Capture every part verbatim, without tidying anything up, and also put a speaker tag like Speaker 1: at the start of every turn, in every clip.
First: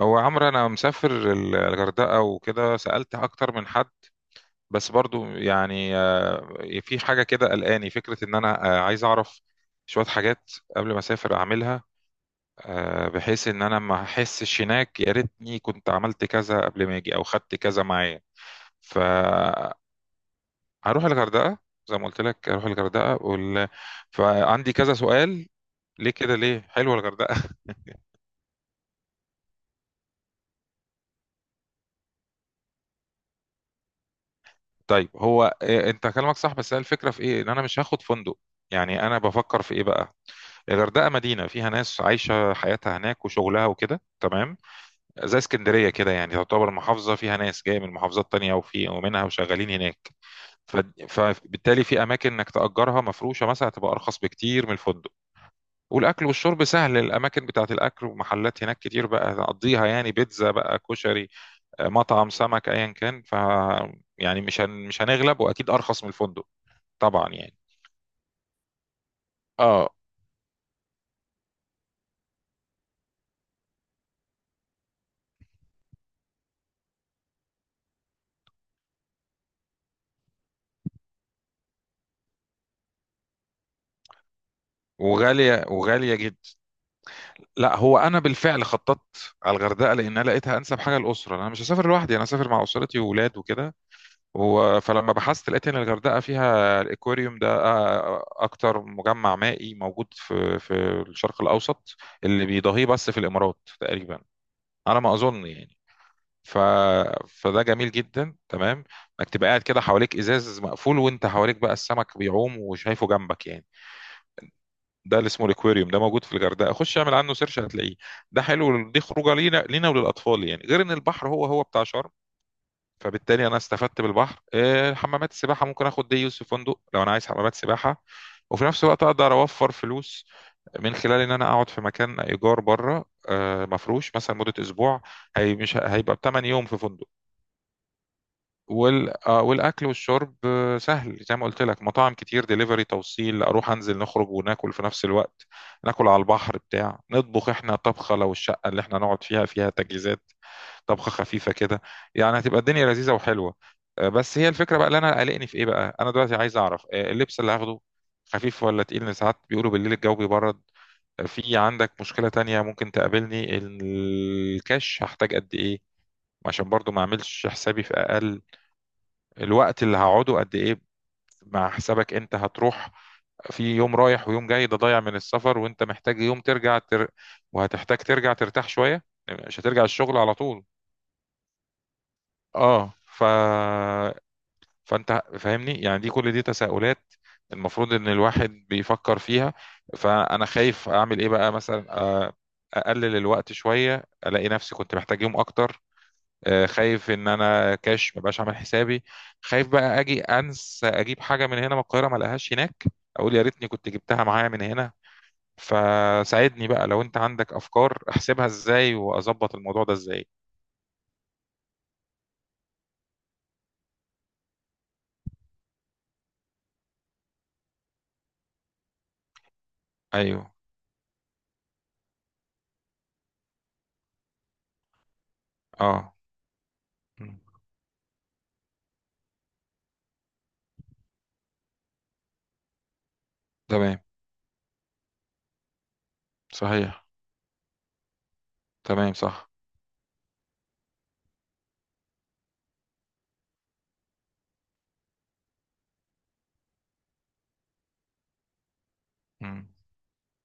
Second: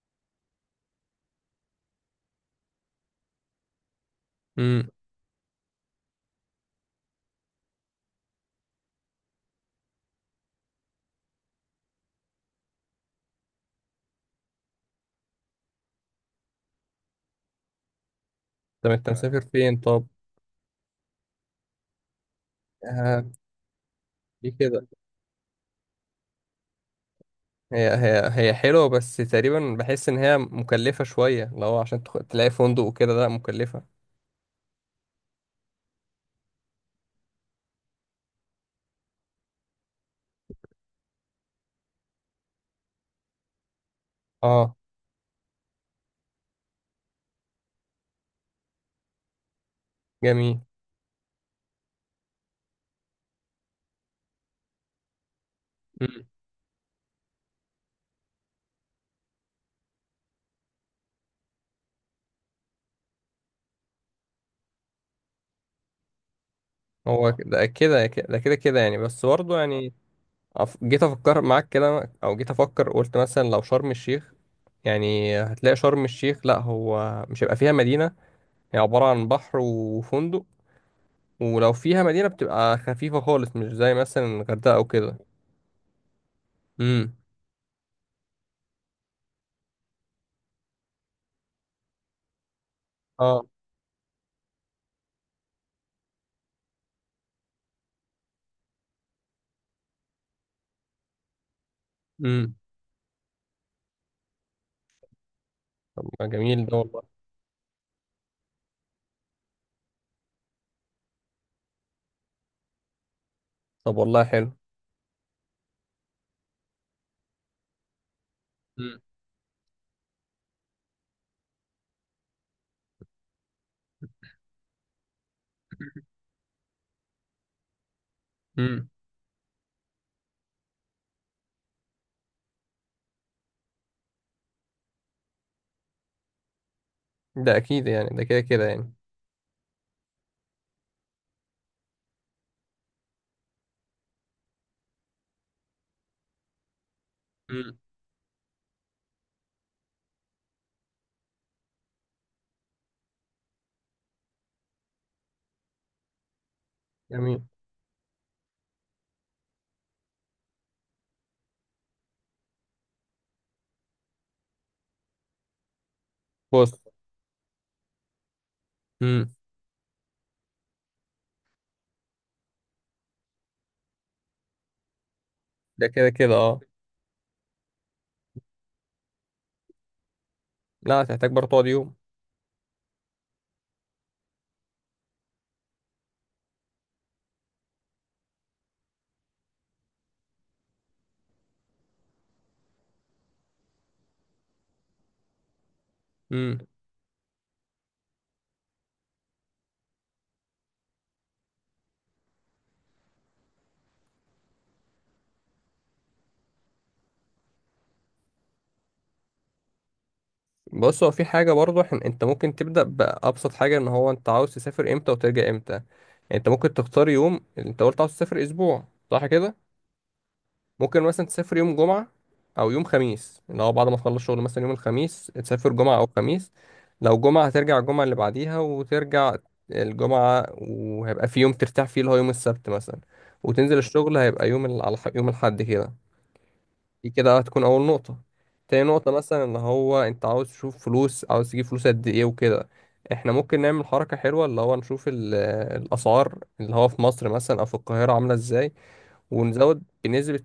Speaker 1: هو عمرو، انا مسافر ال- الغردقه وكده، سالت اكتر من حد.
Speaker 2: امم
Speaker 1: بس برضو يعني، آه، في حاجه كده قلقاني، فكره ان انا آه، عايز اعرف شويه حاجات قبل ما اسافر اعملها، آه، بحيث ان انا ما احسش هناك، يا ريتني كنت عملت كذا قبل ما اجي او خدت كذا معايا.
Speaker 2: طب انت ف- مسافر
Speaker 1: فهروح
Speaker 2: فين، طب؟
Speaker 1: الغردقه، زي ما قلت لك اروح الغردقه
Speaker 2: آه،
Speaker 1: وال...
Speaker 2: دي
Speaker 1: فعندي
Speaker 2: كده.
Speaker 1: كذا سؤال. ليه كده، ليه حلوه الغردقه؟
Speaker 2: هي هي هي حلوه، بس تقريبا بحس ان هي مكلفه شويه لو عشان تخ- تلاقي فندق وكده. لا، مكلفه.
Speaker 1: طيب، هو إيه؟ انت كلامك صح بس هي الفكره في ايه؟ ان انا مش هاخد فندق. يعني انا بفكر في ايه بقى؟ الغردقه مدينه فيها ناس عايشه حياتها هناك وشغلها وكده، تمام.
Speaker 2: اه،
Speaker 1: زي اسكندريه كده، يعني تعتبر محافظه فيها ناس جايه من محافظات تانية، وفي ومنها وشغالين هناك.
Speaker 2: جميل.
Speaker 1: ف- فبالتالي في اماكن انك تاجرها مفروشه مثلا، تبقى ارخص بكتير من الفندق.
Speaker 2: امم.
Speaker 1: والاكل والشرب سهل، الاماكن بتاعت الاكل ومحلات هناك كتير، بقى نقضيها يعني بيتزا بقى كشري، آه، مطعم سمك، ايا كان. ف يعني مش هن... مش هنغلب، واكيد ارخص من الفندق، طبعا
Speaker 2: هو ك-
Speaker 1: يعني.
Speaker 2: ده كده، ده كده كده يعني، بس برضه يعني،
Speaker 1: اه،
Speaker 2: أف- جيت افكر معاك كده، او جيت افكر قلت مثلا لو شرم الشيخ. يعني هتلاقي شرم الشيخ، لا هو مش هيبقى فيها مدينة. هي عبارة عن بحر وفندق. ولو فيها مدينة بتبقى خفيفة خالص، مش زي مثلا الغردقة أو كده.
Speaker 1: وغالية، وغالية جدا.
Speaker 2: امم،
Speaker 1: لا، هو انا بالفعل خططت على الغردقة لان انا لقيتها انسب حاجة الاسرة، انا مش هسافر لوحدي، انا هسافر مع اسرتي وولاد وكده. هو فلما بحثت لقيت ان الغردقة فيها الاكواريوم ده، آه، اكتر مجمع مائي موجود في في الشرق الاوسط، اللي
Speaker 2: امم.
Speaker 1: بيضاهيه بس في الامارات تقريبا، على ما اظن يعني.
Speaker 2: طب، ما
Speaker 1: ف...
Speaker 2: جميل ده والله.
Speaker 1: فده جميل جدا، تمام. انك تبقى قاعد كده حواليك ازاز مقفول، وانت حواليك بقى السمك بيعوم وشايفه جنبك يعني.
Speaker 2: طب والله حلو.
Speaker 1: ده اللي اسمه الاكواريوم، ده موجود في الغردقه. خش اعمل عنه سيرش هتلاقيه. ده حلو،
Speaker 2: امم،
Speaker 1: دي خروجه لينا لينا وللاطفال، يعني غير ان البحر هو هو بتاع شرم. فبالتالي انا استفدت بالبحر، آه، حمامات السباحه ممكن اخد دي يوز في فندق لو انا عايز حمامات سباحه. وفي نفس
Speaker 2: امم.
Speaker 1: الوقت اقدر اوفر فلوس من خلال ان انا اقعد في مكان ايجار بره، آه، مفروش، مثلا مده اسبوع. هي مش هيبقى بثمان يوم في فندق.
Speaker 2: ده اكيد يعني، ده كده كده يعني.
Speaker 1: وال... آه، والاكل والشرب آه، سهل زي ما قلت لك. مطاعم كتير، دليفري توصيل، اروح انزل نخرج وناكل في نفس الوقت. ناكل على البحر، بتاع نطبخ احنا
Speaker 2: امم.
Speaker 1: طبخه لو الشقه اللي احنا نقعد فيها، فيها تجهيزات. طبخه خفيفه كده. يعني هتبقى الدنيا لذيذه وحلوه. آه، بس هي الفكره بقى، اللي انا قلقني في ايه بقى؟ انا دلوقتي عايز اعرف آه، اللبس
Speaker 2: جميل.
Speaker 1: اللي هاخده خفيف ولا تقيل؟ لأن ساعات بيقولوا بالليل الجو بيبرد. آه، في عندك مشكله تانية ممكن تقابلني، الكاش هحتاج قد ايه؟ عشان
Speaker 2: بص.
Speaker 1: برضو ما اعملش حسابي في اقل،
Speaker 2: امم.
Speaker 1: الوقت اللي هقعده قد ايه؟ مع حسابك انت هتروح في يوم رايح ويوم جاي ده ضايع من السفر، وانت
Speaker 2: ده كده
Speaker 1: محتاج
Speaker 2: كده،
Speaker 1: يوم
Speaker 2: اه.
Speaker 1: ترجع تر... وهتحتاج ترجع ترتاح شوية، مش هترجع الشغل على طول.
Speaker 2: لا، هتحتاج برضه تقعد يوم.
Speaker 1: اه. ف فانت فاهمني يعني، دي كل دي تساؤلات المفروض ان الواحد بيفكر فيها. فانا خايف اعمل ايه بقى، مثلا آه، اقلل الوقت شوية الاقي نفسي كنت محتاج يوم اكتر.
Speaker 2: امم.
Speaker 1: آه، خايف ان انا كاش مبقاش عامل حسابي. خايف بقى اجي انسى اجيب حاجه من هنا من القاهره ما الاقيهاش هناك، اقول يا ريتني كنت جبتها معايا من هنا. فساعدني بقى، لو انت عندك افكار احسبها ازاي واظبط الموضوع ده ازاي.
Speaker 2: بص، هو في حاجة برضه حن... انت ممكن تبدأ بأبسط حاجة، ان هو انت عاوز تسافر امتى وترجع امتى يعني. انت ممكن تختار يوم، انت قلت عاوز تسافر اسبوع، صح كده؟
Speaker 1: ايوه.
Speaker 2: ممكن مثلا تسافر يوم جمعة، أو يوم خميس، اللي هو بعد ما تخلص شغل، مثلا يوم الخميس تسافر جمعة أو
Speaker 1: اه.
Speaker 2: خميس. لو
Speaker 1: مم.
Speaker 2: جمعة هترجع الجمعة اللي بعديها، وترجع الجمعة، وهيبقى في يوم ترتاح فيه اللي هو يوم السبت مثلا. وتنزل
Speaker 1: تمام.
Speaker 2: الشغل هيبقى يوم ال... على ح- يوم الأحد كده.
Speaker 1: صحيح.
Speaker 2: دي كده هتكون أول نقطة. تاني نقطة
Speaker 1: تمام.
Speaker 2: مثلا
Speaker 1: صح.
Speaker 2: اللي هو أنت عاوز تشوف فلوس، عاوز تجيب فلوس قد إيه وكده. احنا ممكن نعمل حركة حلوة، اللي هو نشوف ال- الأسعار، اللي هو في مصر مثلا أو في القاهرة، عاملة إزاي.
Speaker 1: مم.
Speaker 2: ونزود بنسبة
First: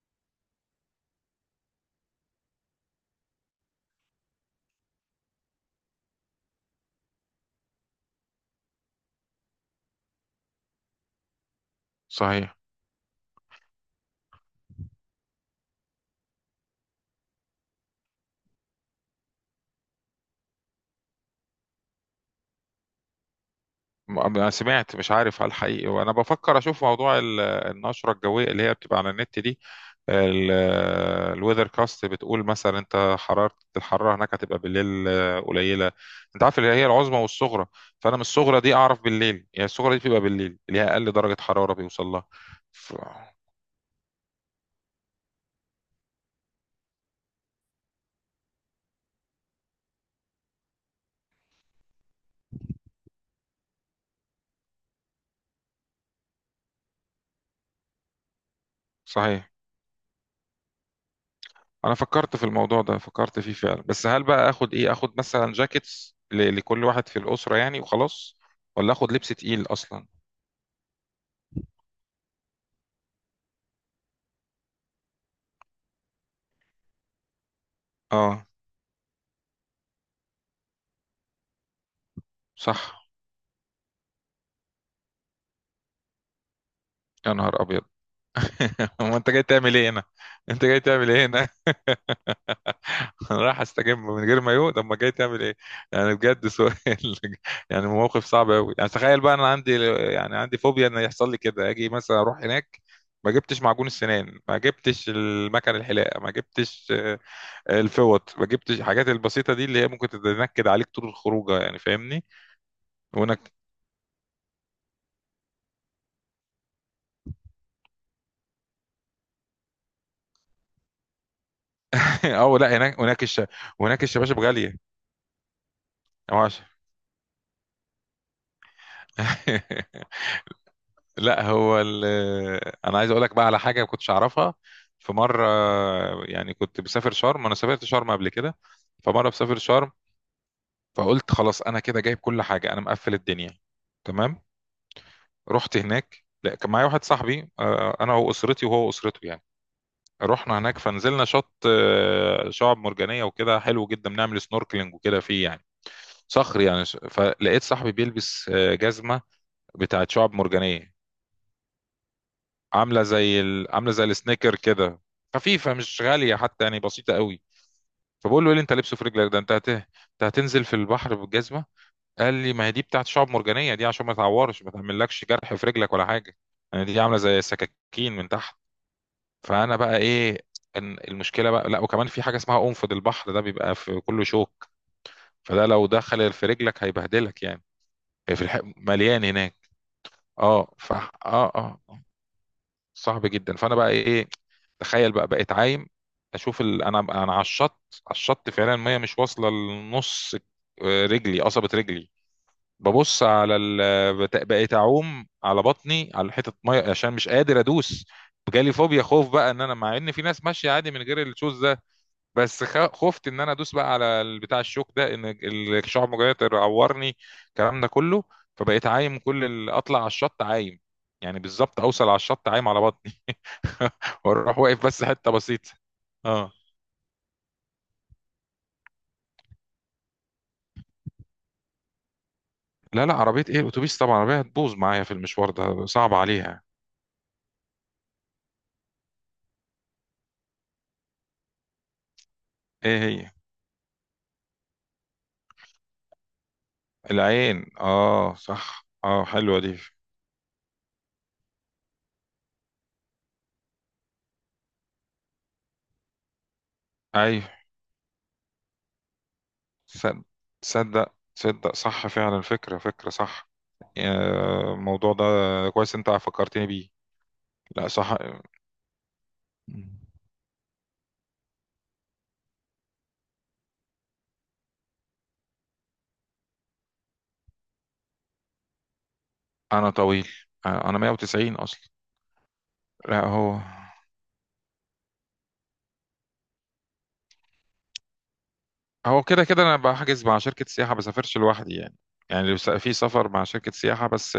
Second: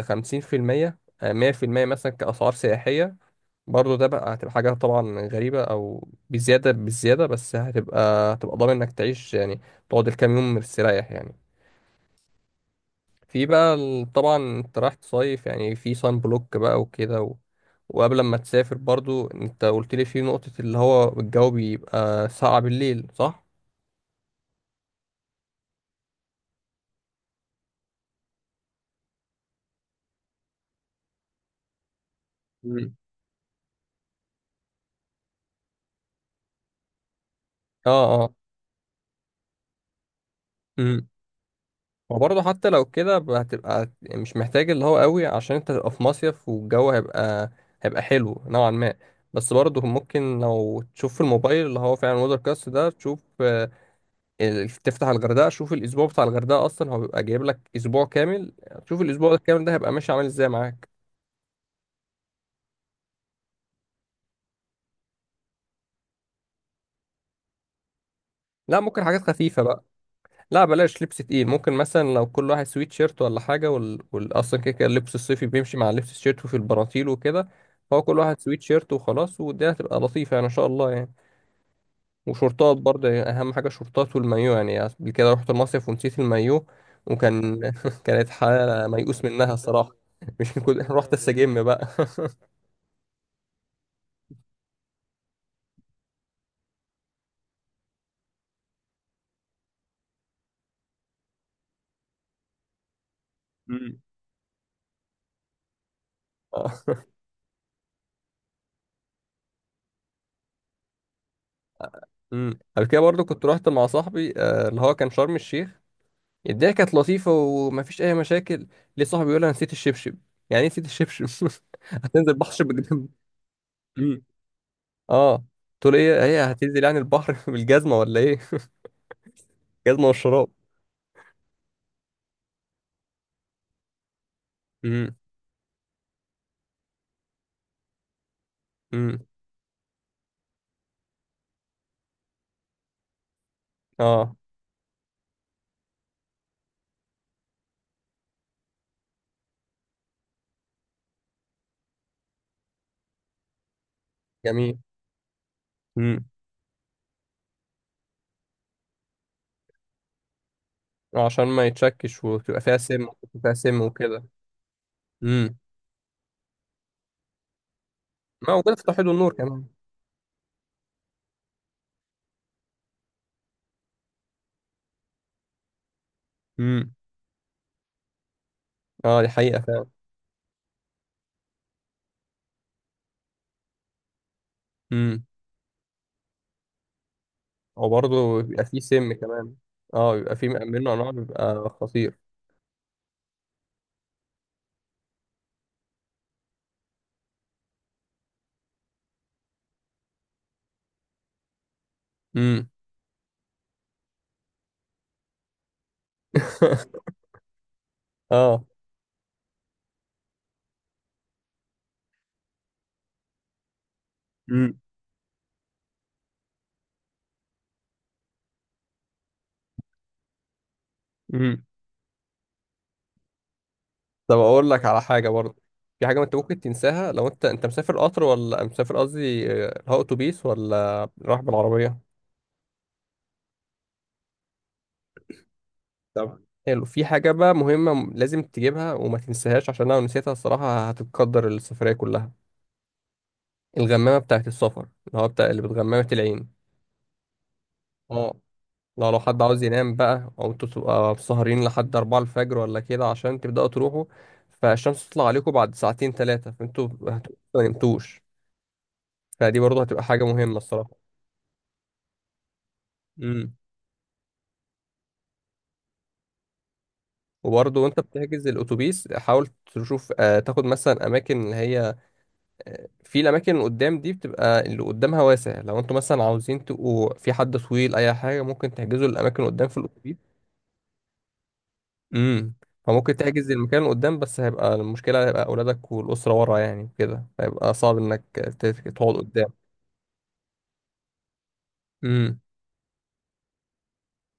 Speaker 2: خمسين في المية، آه، مية في المية مثلا، كأسعار سياحية. برضه ده بقى هتبقى حاجة طبعا غريبة، أو بزيادة، بالزيادة، بس هتبقى هتبقى ضامن إنك تعيش يعني، تقعد الكام يوم مستريح يعني.
Speaker 1: صحيح.
Speaker 2: في بقى ال- طبعا أنت رايح تصيف يعني، في صن بلوك بقى وكده و... وقبل ما تسافر برضو أنت قلت لي في نقطة اللي هو الجو بيبقى ساقع بالليل، صح؟
Speaker 1: م- انا سمعت، مش عارف هل حقيقي، وانا بفكر اشوف موضوع ال- النشره الجويه اللي هي بتبقى على النت دي. الويذر كاست بتقول مثلا،
Speaker 2: مم.
Speaker 1: انت حراره الحراره هناك هتبقى بالليل آه، قليله. انت عارف اللي هي العظمى والصغرى. فانا من
Speaker 2: اه،
Speaker 1: الصغرى دي اعرف بالليل، يعني الصغرى دي بتبقى بالليل، اللي هي
Speaker 2: اه.
Speaker 1: اقل درجه حراره بيوصل لها.
Speaker 2: وبرضه حتى لو
Speaker 1: ف...
Speaker 2: كده ب- هتبقى مش محتاج اللي هو قوي، عشان انت تبقى في مصيف، والجو هيبقى هيبقى حلو نوعا ما. بس برضه ممكن لو تشوف في الموبايل اللي هو فعلا وودر كاست ده، تشوف آه، ال- تفتح الغردقة، شوف الأسبوع بتاع الغردقة، أصلا هو بيبقى جايب لك أسبوع كامل. تشوف الأسبوع
Speaker 1: صحيح.
Speaker 2: الكامل ده هيبقى ماشي عامل ازاي معاك.
Speaker 1: انا فكرت في الموضوع ده، فكرت فيه فعلا، بس هل بقى اخد ايه؟ اخد مثلا جاكيتس ل... لكل واحد في الاسره يعني، وخلاص؟
Speaker 2: لا،
Speaker 1: ولا
Speaker 2: ممكن
Speaker 1: اخد
Speaker 2: حاجات
Speaker 1: لبس
Speaker 2: خفيفة
Speaker 1: تقيل
Speaker 2: بقى.
Speaker 1: اصلا؟
Speaker 2: لا بلاش لبس تقيل، ممكن مثلا لو كل واحد سويت شيرت ولا حاجة، وال... وال... أصلا كده كده اللبس الصيفي بيمشي مع اللبس الشيرت وفي البناطيل وكده. فهو كل واحد
Speaker 1: اه
Speaker 2: سويت شيرت وخلاص، والدنيا هتبقى لطيفة يعني، إن شاء الله يعني. وشورتات
Speaker 1: صح.
Speaker 2: برضه يعني، أهم حاجة شورتات والمايو يعني. قبل كده رحت المصيف ونسيت المايو.
Speaker 1: يا
Speaker 2: وكان
Speaker 1: نهار ابيض!
Speaker 2: كانت حالة
Speaker 1: هو
Speaker 2: ميؤوس
Speaker 1: انت جاي
Speaker 2: منها
Speaker 1: تعمل ايه
Speaker 2: الصراحة.
Speaker 1: هنا؟
Speaker 2: مش
Speaker 1: انت جاي
Speaker 2: كل
Speaker 1: تعمل
Speaker 2: رحت
Speaker 1: ايه هنا؟
Speaker 2: استجم بقى.
Speaker 1: انا رايح استجم من غير مايو، طب ما جاي تعمل ايه؟ يعني بجد سؤال! يعني موقف صعب قوي. يعني تخيل بقى انا عندي، يعني عندي فوبيا ان يحصل لي كده، اجي مثلا اروح هناك، ما جبتش معجون
Speaker 2: مم.
Speaker 1: السنان، ما جبتش المكن الحلاقه، ما جبتش
Speaker 2: آه.
Speaker 1: آه، الفوط، ما جبتش الحاجات البسيطه دي اللي هي ممكن تتنكد عليك طول الخروجه، يعني فاهمني.
Speaker 2: أمم. قبل كده برضه كنت
Speaker 1: وهناك.
Speaker 2: رحت مع صاحبي، آه، اللي هو كان شرم الشيخ. الدنيا كانت لطيفة ومفيش أي مشاكل. ليه صاحبي يقول أنا نسيت الشبشب؟ يعني إيه نسيت الشبشب؟ هتنزل بحر
Speaker 1: اه لا،
Speaker 2: شبشب
Speaker 1: هناك
Speaker 2: جنبي؟
Speaker 1: هناك الش... هناك
Speaker 2: امم.
Speaker 1: الشباشب غاليه.
Speaker 2: أه. تقول إيه؟
Speaker 1: يا
Speaker 2: هي
Speaker 1: باشا!
Speaker 2: هتنزل يعني البحر بالجزمة ولا إيه؟ الجزمة والشراب.
Speaker 1: لا، هو ال... آه، انا عايز اقول لك بقى على حاجه ما كنتش اعرفها. في
Speaker 2: امم،
Speaker 1: مره آه، يعني كنت بسافر شرم، انا سافرت شرم قبل كده.
Speaker 2: امم،
Speaker 1: فمره بسافر شرم، فقلت خلاص انا كده جايب كل حاجه، انا مقفل الدنيا.
Speaker 2: أه،
Speaker 1: تمام. رحت هناك، لا كان معايا واحد صاحبي آه، انا واسرتي وهو اسرته يعني. رحنا هناك فنزلنا شط آه، شعاب مرجانيه وكده، حلو جدا، بنعمل
Speaker 2: جميل.
Speaker 1: سنوركلينج وكده فيه يعني.
Speaker 2: امم.
Speaker 1: صخر يعني. فلقيت صاحبي بيلبس آه، جزمه بتاعت شعاب مرجانيه،
Speaker 2: عشان ما يتشكش، وتبقى فيها سم،
Speaker 1: عامله زي
Speaker 2: وتبقى فيها
Speaker 1: ال...
Speaker 2: سم
Speaker 1: عامله زي
Speaker 2: وكده.
Speaker 1: السنيكر كده،
Speaker 2: امم.
Speaker 1: خفيفه، مش غاليه حتى يعني، بسيطه قوي. فبقول له ايه
Speaker 2: ما
Speaker 1: اللي انت
Speaker 2: وجدت في
Speaker 1: لابسه في
Speaker 2: توحيد النور
Speaker 1: رجلك ده؟ انت
Speaker 2: كمان.
Speaker 1: هت... انت هتنزل في البحر بالجزمه؟ قال لي ما هي دي بتاعت شعب مرجانيه دي، عشان ما تعورش ما تعملكش جرح في رجلك ولا حاجه. يعني
Speaker 2: امم.
Speaker 1: دي عامله زي سكاكين من تحت.
Speaker 2: أه، دي حقيقة
Speaker 1: فانا
Speaker 2: فعلا.
Speaker 1: بقى ايه؟ ان المشكله بقى لا، وكمان في حاجه اسمها قنفذ البحر، ده بيبقى في كله شوك.
Speaker 2: امم.
Speaker 1: فده لو دخل في رجلك هيبهدلك يعني. هي في
Speaker 2: وبرضه
Speaker 1: الح...
Speaker 2: بيبقى فيه سم
Speaker 1: مليان
Speaker 2: كمان.
Speaker 1: هناك.
Speaker 2: أه، بيبقى فيه
Speaker 1: اه.
Speaker 2: منه
Speaker 1: ف اه
Speaker 2: أنواع بيبقى
Speaker 1: اه
Speaker 2: خطير.
Speaker 1: صعب جدا. فانا بقى ايه؟ تخيل بقى بقيت عايم اشوف ال... انا انا على الشط، على الشط فعلا، الميه مش واصله لنص، آه، رجلي، قصبه رجلي.
Speaker 2: امم.
Speaker 1: ببص على ال... بت- بقيت اعوم على بطني على حته ميه عشان مش قادر ادوس.
Speaker 2: أه.
Speaker 1: جالي فوبيا، خوف بقى، ان انا مع ان في ناس ماشيه عادي من غير الشوز ده، بس خ... خفت ان انا ادوس بقى على بتاع الشوك ده، ان الشعب المرجانيه تعورني، الكلام ده كله. فبقيت عايم، كل ال... اطلع على الشط عايم، يعني
Speaker 2: امم.
Speaker 1: بالظبط اوصل على الشط عايم على بطني.
Speaker 2: طب
Speaker 1: واروح
Speaker 2: اقول لك
Speaker 1: واقف
Speaker 2: على
Speaker 1: بس
Speaker 2: حاجه
Speaker 1: حته
Speaker 2: برضه.
Speaker 1: بسيطه.
Speaker 2: في حاجه ما انت
Speaker 1: اه،
Speaker 2: ممكن تنساها، لو انت انت مسافر قطر، ولا مسافر، قصدي آه، هو اتوبيس ولا رايح بالعربيه.
Speaker 1: لا لا، عربيه ايه الاتوبيس؟ طبعا العربيه هتبوظ معايا في المشوار، ده صعب
Speaker 2: طبعا،
Speaker 1: عليها.
Speaker 2: حلو. في حاجه بقى مهمه م- لازم تجيبها وما تنساهاش، عشان لو نسيتها الصراحه هتتقدر السفريه كلها.
Speaker 1: ايه هي؟
Speaker 2: الغمامه بتاعه السفر، اللي هو بتاع اللي بتغمامه العين.
Speaker 1: العين، اه
Speaker 2: اه،
Speaker 1: صح.
Speaker 2: لو لو
Speaker 1: اه
Speaker 2: حد
Speaker 1: حلوه
Speaker 2: عاوز
Speaker 1: دي.
Speaker 2: ينام بقى، او انتوا تبقى سهرين لحد اربعه الفجر ولا كده عشان تبداوا تروحوا، فالشمس تطلع عليكم بعد ساعتين ثلاثه، فانتوا هتبقوا
Speaker 1: ايوه.
Speaker 2: ما نمتوش. فدي برضه هتبقى حاجه
Speaker 1: صد-
Speaker 2: مهمه الصراحه.
Speaker 1: تصدق، تصدق، صح فعلا. فكره فكره، صح.
Speaker 2: مم.
Speaker 1: آه، الموضوع ده كويس، انت فكرتني بيه.
Speaker 2: وبرضه
Speaker 1: لا
Speaker 2: وانت
Speaker 1: صح.
Speaker 2: بتحجز الاتوبيس، حاول تشوف آه تاخد مثلا اماكن اللي هي، آه، في الاماكن اللي قدام دي بتبقى اللي قدامها واسع. لو انتوا مثلا عاوزين تبقوا، في حد طويل اي حاجه، ممكن تحجزوا الاماكن اللي قدام في
Speaker 1: انا
Speaker 2: الاتوبيس.
Speaker 1: طويل، انا مية وتسعين اصلا.
Speaker 2: امم. فممكن
Speaker 1: لا،
Speaker 2: تحجز
Speaker 1: هو
Speaker 2: المكان اللي قدام، بس هيبقى المشكله، هيبقى اولادك والاسره ورا، يعني كده هيبقى صعب انك ت- تقعد
Speaker 1: هو كده
Speaker 2: قدام.
Speaker 1: كده، انا بحجز مع شركه سياحه، بسافرش لوحدي يعني.
Speaker 2: امم،
Speaker 1: يعني لو س- في سفر مع شركه سياحه بس.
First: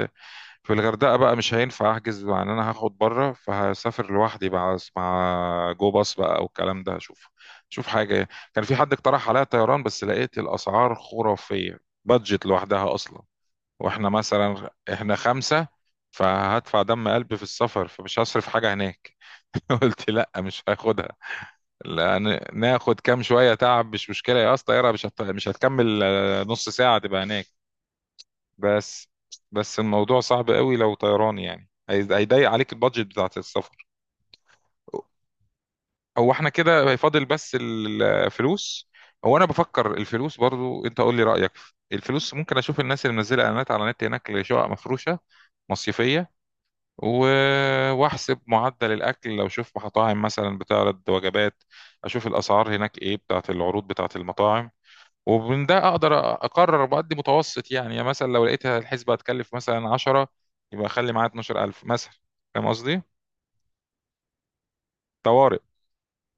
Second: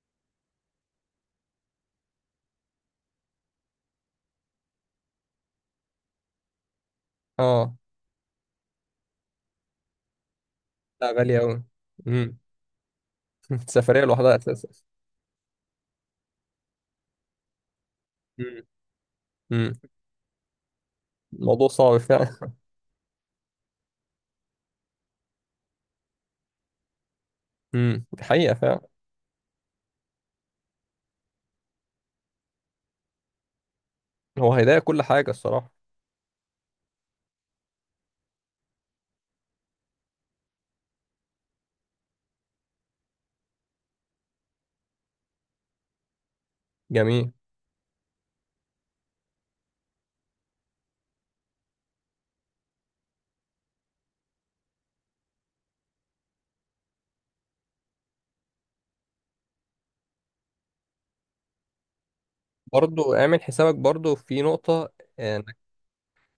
Speaker 1: في الغردقة بقى مش هينفع أحجز، مع إن أنا هاخد بره، فهسافر لوحدي بقى أس- مع جو باص بقى أو الكلام ده، هشوف.
Speaker 2: اه.
Speaker 1: شوف حاجة. كان في حد اقترح عليا طيران بس لقيت الأسعار
Speaker 2: لا، غاليه قوي.
Speaker 1: خرافية.
Speaker 2: امم.
Speaker 1: بادجت لوحدها أصلا.
Speaker 2: السفريه
Speaker 1: وإحنا
Speaker 2: لوحدها اساسا.
Speaker 1: مثلا إحنا خمسة. فهدفع دم قلبي في السفر، فمش هصرف
Speaker 2: امم،
Speaker 1: حاجة هناك.
Speaker 2: امم.
Speaker 1: قلت لا، مش هاخدها.
Speaker 2: الموضوع صعب
Speaker 1: لأن
Speaker 2: فعلا.
Speaker 1: ناخد كام شوية تعب مش مشكلة يا، أصلا طيارة مش هت... مش هتكمل آه، نص ساعة تبقى هناك.
Speaker 2: امم. دي حقيقه فعلا.
Speaker 1: بس بس الموضوع صعب قوي لو طيران يعني، هي- هيضيق عليك البادجت بتاعت السفر.
Speaker 2: هو هيضايق كل حاجه الصراحه.
Speaker 1: هو احنا كده هيفاضل بس الفلوس. هو انا بفكر الفلوس برضو، انت قول لي رأيك. الفلوس ممكن اشوف الناس اللي منزله اعلانات على النت هناك لشقق مفروشه مصيفيه، و...
Speaker 2: جميل.
Speaker 1: واحسب معدل الاكل لو اشوف مطاعم مثلا بتعرض وجبات، اشوف الاسعار هناك ايه بتاعت العروض بتاعت المطاعم. ومن ده اقدر اقرر بقدي متوسط يعني. يعني مثلا لو لقيت الحسبة هتكلف مثلا عشرة، يبقى اخلي معايا اتناشر الف مثلا، فاهم قصدي؟
Speaker 2: برضو اعمل حسابك برضو في نقطة، آه، انك.
Speaker 1: طوارئ.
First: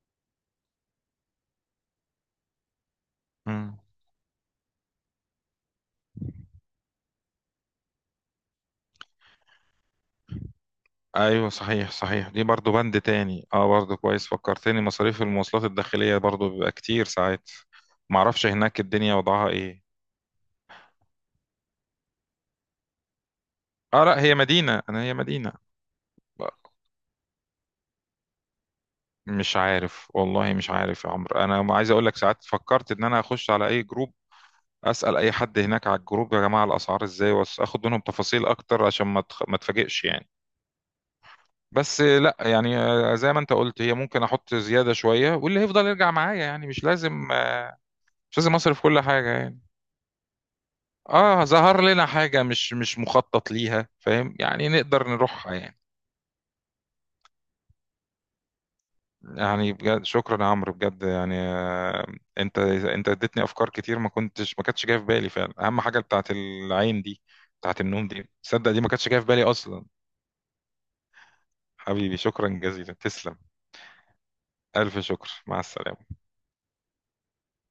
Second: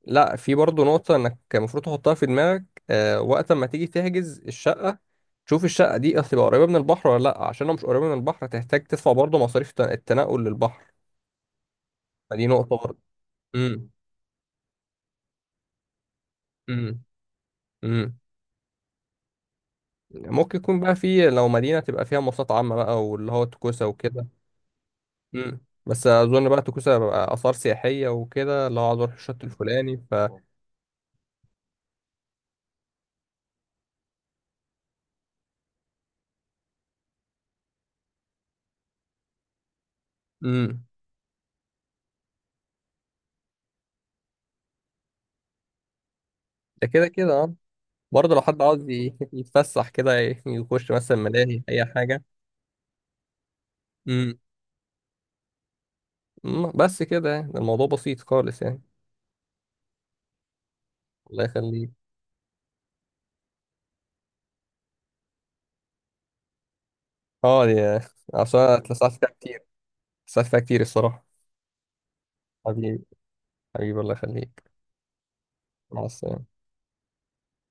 Speaker 2: لا، في برضو نقطة انك المفروض تحطها في دماغك، آه، وقت ما
Speaker 1: مم.
Speaker 2: تيجي تحجز الشقة. تشوف الشقة دي هتبقى قريبة من البحر ولا لا، عشان لو مش قريبة من البحر هتحتاج تدفع برضو مصاريف الت- التنقل للبحر.
Speaker 1: ايوه صحيح، صحيح، دي
Speaker 2: فدي
Speaker 1: برضو
Speaker 2: نقطة برضو.
Speaker 1: بند تاني. اه،
Speaker 2: امم،
Speaker 1: برضو كويس فكرتني، مصاريف المواصلات الداخلية برضو بيبقى
Speaker 2: امم،
Speaker 1: كتير ساعات.
Speaker 2: امم.
Speaker 1: معرفش هناك الدنيا وضعها ايه.
Speaker 2: ممكن يكون بقى في، لو مدينة تبقى فيها مواصلات عامة بقى، واللي هو توكوسة
Speaker 1: اه لا،
Speaker 2: وكده.
Speaker 1: هي مدينة انا، هي
Speaker 2: امم.
Speaker 1: مدينة.
Speaker 2: بس اظن بقى توكوسة بقى آثار سياحية وكده، لو عايز اروح الشط
Speaker 1: مش
Speaker 2: الفلاني
Speaker 1: عارف،
Speaker 2: ف.
Speaker 1: والله مش عارف يا عمرو. انا عايز اقول لك، ساعات فكرت ان انا اخش على اي جروب، اسال اي حد هناك على الجروب، يا جماعه الاسعار ازاي، واخد منهم تفاصيل اكتر، عشان ما تخ... ما تفاجئش يعني.
Speaker 2: امم.
Speaker 1: بس لا يعني، آه، زي ما انت قلت، هي ممكن احط زياده شويه، واللي هيفضل يرجع معايا يعني. مش
Speaker 2: ده كده
Speaker 1: لازم
Speaker 2: كده، اه.
Speaker 1: آه،
Speaker 2: برضه
Speaker 1: مش
Speaker 2: لو
Speaker 1: لازم
Speaker 2: حد
Speaker 1: اصرف
Speaker 2: عاوز
Speaker 1: كل
Speaker 2: ي-
Speaker 1: حاجه يعني.
Speaker 2: يتفسح كده، ي- يخش مثلا
Speaker 1: اه،
Speaker 2: ملاهي
Speaker 1: ظهر
Speaker 2: أي
Speaker 1: لنا
Speaker 2: حاجة.
Speaker 1: حاجه مش مش مخطط ليها، فاهم
Speaker 2: امم.
Speaker 1: يعني، نقدر نروحها يعني.
Speaker 2: أمم، بس كده يعني الموضوع بسيط خالص يعني.
Speaker 1: يعني بجد شكرا يا عمرو، بجد يعني
Speaker 2: الله يخليك.
Speaker 1: آه، انت انت اديتني افكار كتير، ما كنتش ما كانتش جايه في بالي فعلا. اهم حاجه بتاعت العين دي،
Speaker 2: اه،
Speaker 1: بتاعت
Speaker 2: يا.
Speaker 1: النوم دي،
Speaker 2: عشان
Speaker 1: تصدق
Speaker 2: أنا
Speaker 1: دي ما كانتش
Speaker 2: اتلسعت
Speaker 1: جايه في
Speaker 2: فيها
Speaker 1: بالي
Speaker 2: كتير،
Speaker 1: اصلا.
Speaker 2: اتلسعت فيها كتير الصراحة.
Speaker 1: حبيبي شكرا جزيلا،
Speaker 2: حبيبي.
Speaker 1: تسلم.
Speaker 2: حبيبي، الله يخليك.
Speaker 1: ألف شكر، مع السلامة.
Speaker 2: مع السلامة.